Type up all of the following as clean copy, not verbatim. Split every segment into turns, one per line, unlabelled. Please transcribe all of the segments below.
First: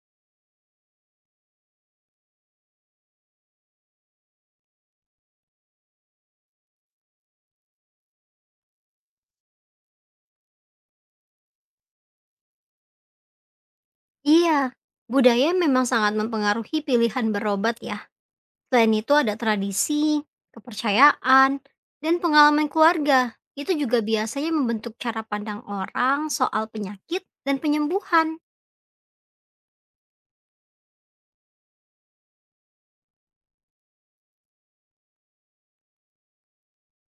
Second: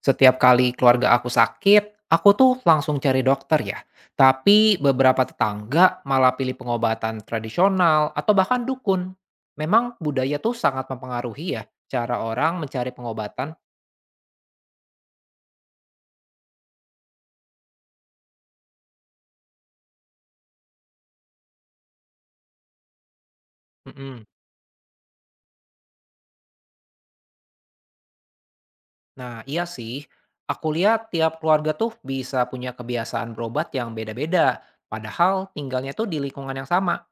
Setiap kali keluarga aku sakit, aku tuh langsung cari dokter ya. Tapi beberapa tetangga malah pilih pengobatan tradisional atau bahkan dukun. Memang budaya tuh sangat mempengaruhi ya cara orang mencari pengobatan.
Iya, budaya memang sangat mempengaruhi pilihan berobat ya. Selain itu ada tradisi, kepercayaan, dan pengalaman keluarga. Itu juga
Mm-mm.
biasanya membentuk cara pandang orang soal penyakit dan penyembuhan.
Nah iya sih, aku lihat tiap keluarga tuh bisa punya kebiasaan berobat yang beda-beda. Padahal tinggalnya tuh di lingkungan yang sama.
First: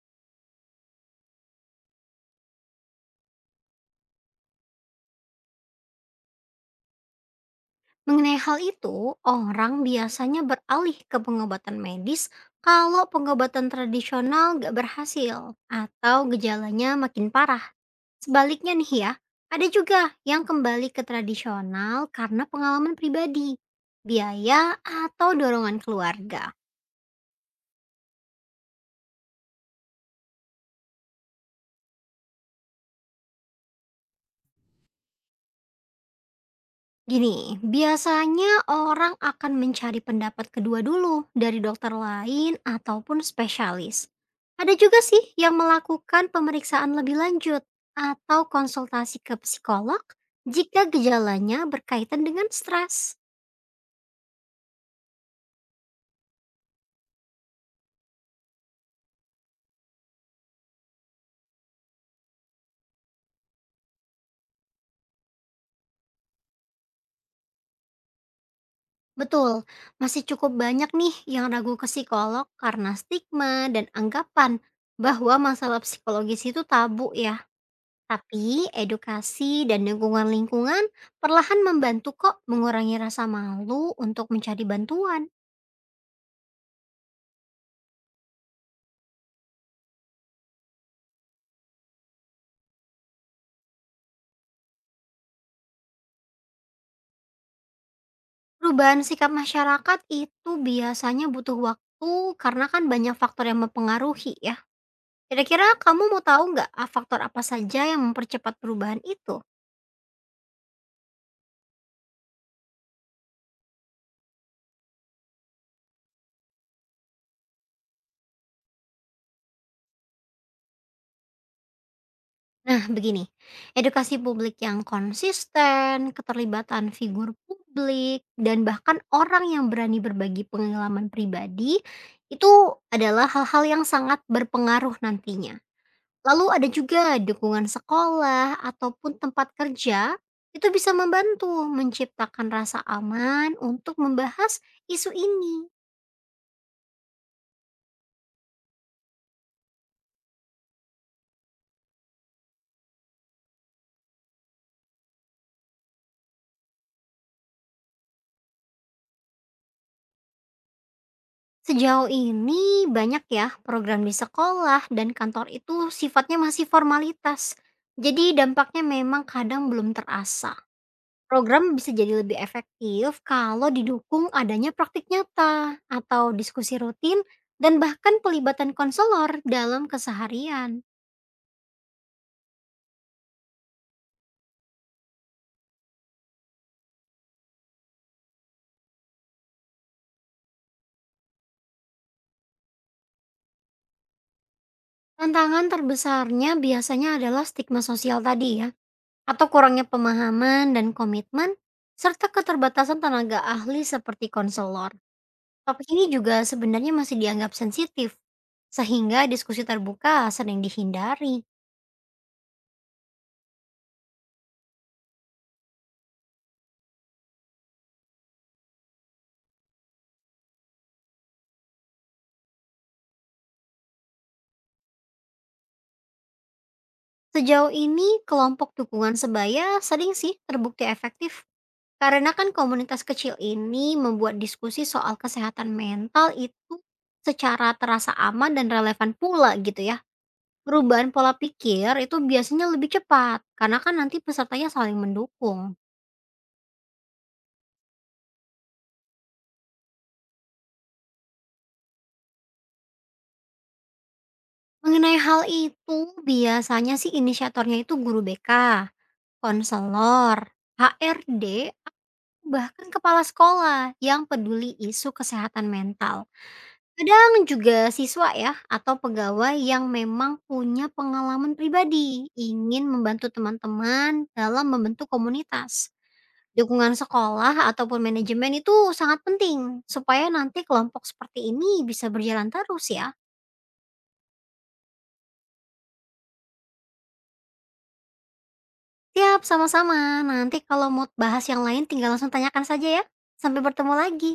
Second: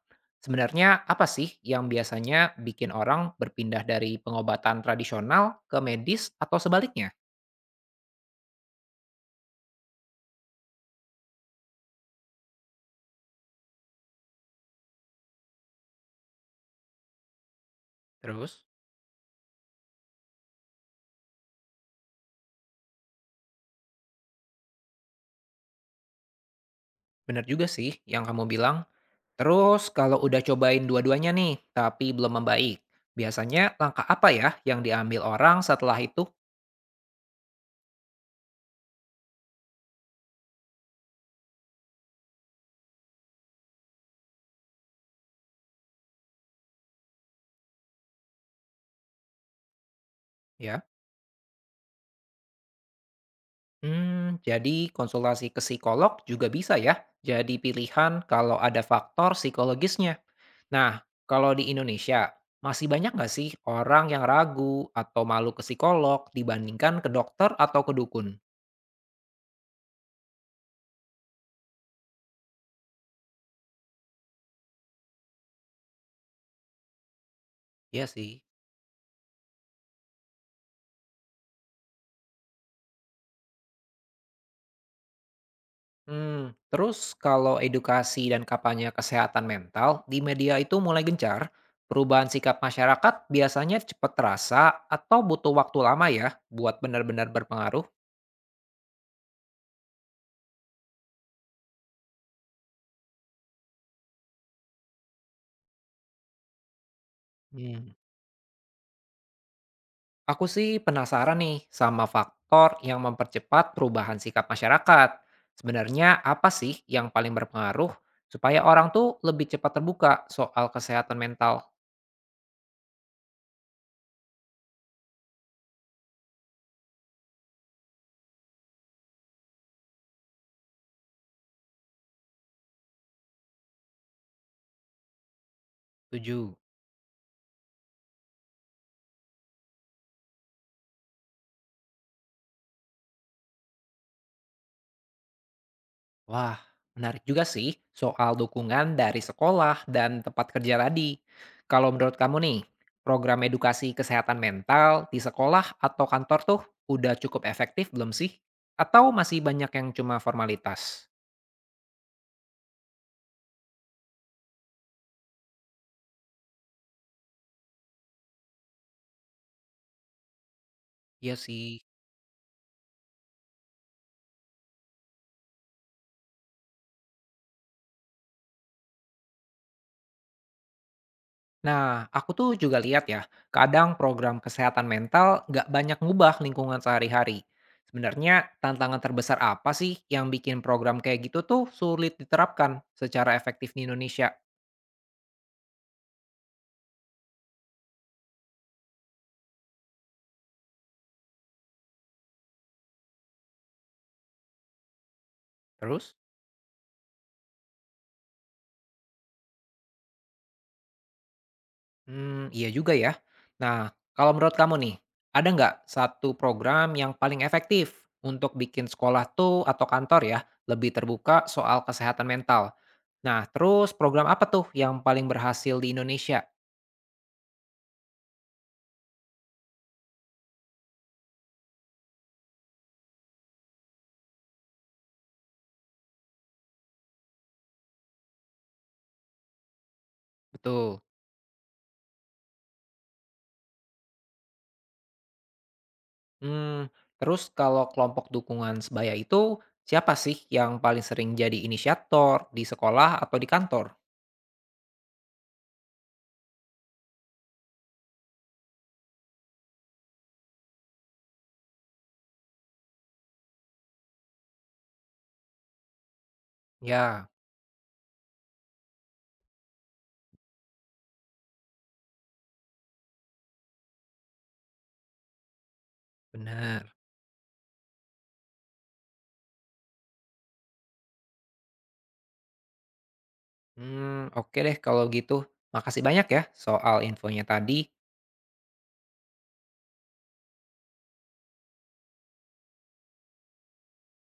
Sebenarnya apa sih yang biasanya bikin orang berpindah dari pengobatan tradisional ke medis atau sebaliknya?
Mengenai hal itu, orang biasanya beralih ke pengobatan medis kalau pengobatan tradisional gak berhasil atau gejalanya makin parah.
Terus?
Sebaliknya nih ya, ada juga yang kembali ke tradisional karena pengalaman pribadi, biaya, atau dorongan keluarga.
Bener juga sih yang kamu bilang. Terus kalau udah cobain dua-duanya nih, tapi belum membaik, biasanya langkah apa ya yang diambil orang setelah itu?
Gini, biasanya orang akan mencari pendapat kedua dulu dari dokter lain ataupun spesialis. Ada juga sih yang melakukan pemeriksaan lebih lanjut atau konsultasi ke psikolog
Ya.
jika gejalanya berkaitan dengan stres.
Jadi konsultasi ke psikolog juga bisa ya. Jadi pilihan kalau ada faktor psikologisnya. Nah, kalau di Indonesia, masih banyak nggak sih orang yang ragu atau malu ke psikolog dibandingkan ke dokter atau ke dukun?
Betul, masih cukup banyak nih yang ragu ke psikolog karena stigma dan anggapan bahwa masalah psikologis itu tabu ya.
Ya sih.
Tapi edukasi dan dukungan lingkungan perlahan membantu kok mengurangi rasa malu untuk mencari bantuan.
Terus kalau edukasi dan kampanye kesehatan mental di media itu mulai gencar, perubahan sikap masyarakat biasanya cepat terasa atau butuh waktu lama ya buat benar-benar berpengaruh?
Perubahan sikap masyarakat itu biasanya butuh waktu karena kan banyak faktor yang mempengaruhi ya. Kira-kira kamu mau tahu nggak ah, faktor apa saja
Hmm.
yang mempercepat perubahan itu?
Aku sih penasaran nih sama faktor yang mempercepat perubahan sikap masyarakat. Sebenarnya apa sih yang paling berpengaruh supaya orang tuh lebih cepat terbuka soal kesehatan mental?
Nah, begini, edukasi publik yang konsisten, keterlibatan figur publik, dan bahkan orang yang berani berbagi pengalaman pribadi itu adalah hal-hal yang sangat berpengaruh nantinya. Lalu
Tujuh.
ada juga dukungan sekolah ataupun tempat kerja itu bisa membantu menciptakan rasa aman untuk membahas isu ini.
Wah, menarik juga sih soal dukungan dari sekolah dan tempat kerja tadi. Kalau menurut kamu nih, program edukasi kesehatan mental di sekolah atau kantor tuh udah cukup efektif belum sih? Atau masih banyak yang cuma formalitas?
Sejauh ini banyak ya program di sekolah dan kantor itu sifatnya masih formalitas. Jadi dampaknya memang kadang belum terasa.
Iya
Program
sih.
bisa jadi lebih efektif kalau didukung adanya praktik nyata atau diskusi rutin dan bahkan pelibatan konselor dalam keseharian.
Nah, aku tuh juga lihat ya, kadang program kesehatan mental nggak banyak ngubah lingkungan sehari-hari. Sebenarnya tantangan terbesar apa sih yang bikin program kayak gitu tuh sulit diterapkan secara efektif di Indonesia?
Tantangan terbesarnya biasanya adalah stigma sosial tadi ya, atau kurangnya pemahaman dan komitmen serta keterbatasan tenaga ahli seperti konselor. Topik ini
Terus?
juga sebenarnya masih dianggap sensitif, sehingga diskusi terbuka sering dihindari.
Mmm, iya juga ya. Nah, kalau menurut kamu nih, ada nggak satu program yang paling efektif untuk bikin sekolah tuh atau kantor ya lebih terbuka soal kesehatan mental? Nah, terus program apa tuh yang paling berhasil di Indonesia?
Sejauh ini, kelompok dukungan sebaya sering sih terbukti efektif. Karena kan komunitas kecil ini membuat diskusi soal kesehatan mental itu secara terasa aman dan relevan pula gitu ya.
Betul.
Perubahan pola pikir itu biasanya lebih cepat, karena kan nanti pesertanya saling mendukung.
Mmm, terus kalau kelompok dukungan sebaya itu, siapa sih yang paling sering jadi inisiator di sekolah atau di kantor?
Mengenai hal itu, biasanya sih inisiatornya itu guru BK, konselor, HRD, atau bahkan kepala sekolah yang peduli isu kesehatan mental.
Ya,
Kadang juga siswa ya atau pegawai yang memang punya pengalaman pribadi ingin membantu teman-teman dalam membentuk komunitas. Dukungan
benar.
sekolah ataupun manajemen itu sangat penting supaya nanti kelompok seperti ini bisa berjalan terus ya.
Mmm, oke deh kalau gitu. Makasih banyak ya soal infonya tadi.
Siap sama-sama. Nanti kalau mau bahas yang lain tinggal langsung tanyakan saja ya. Sampai bertemu lagi.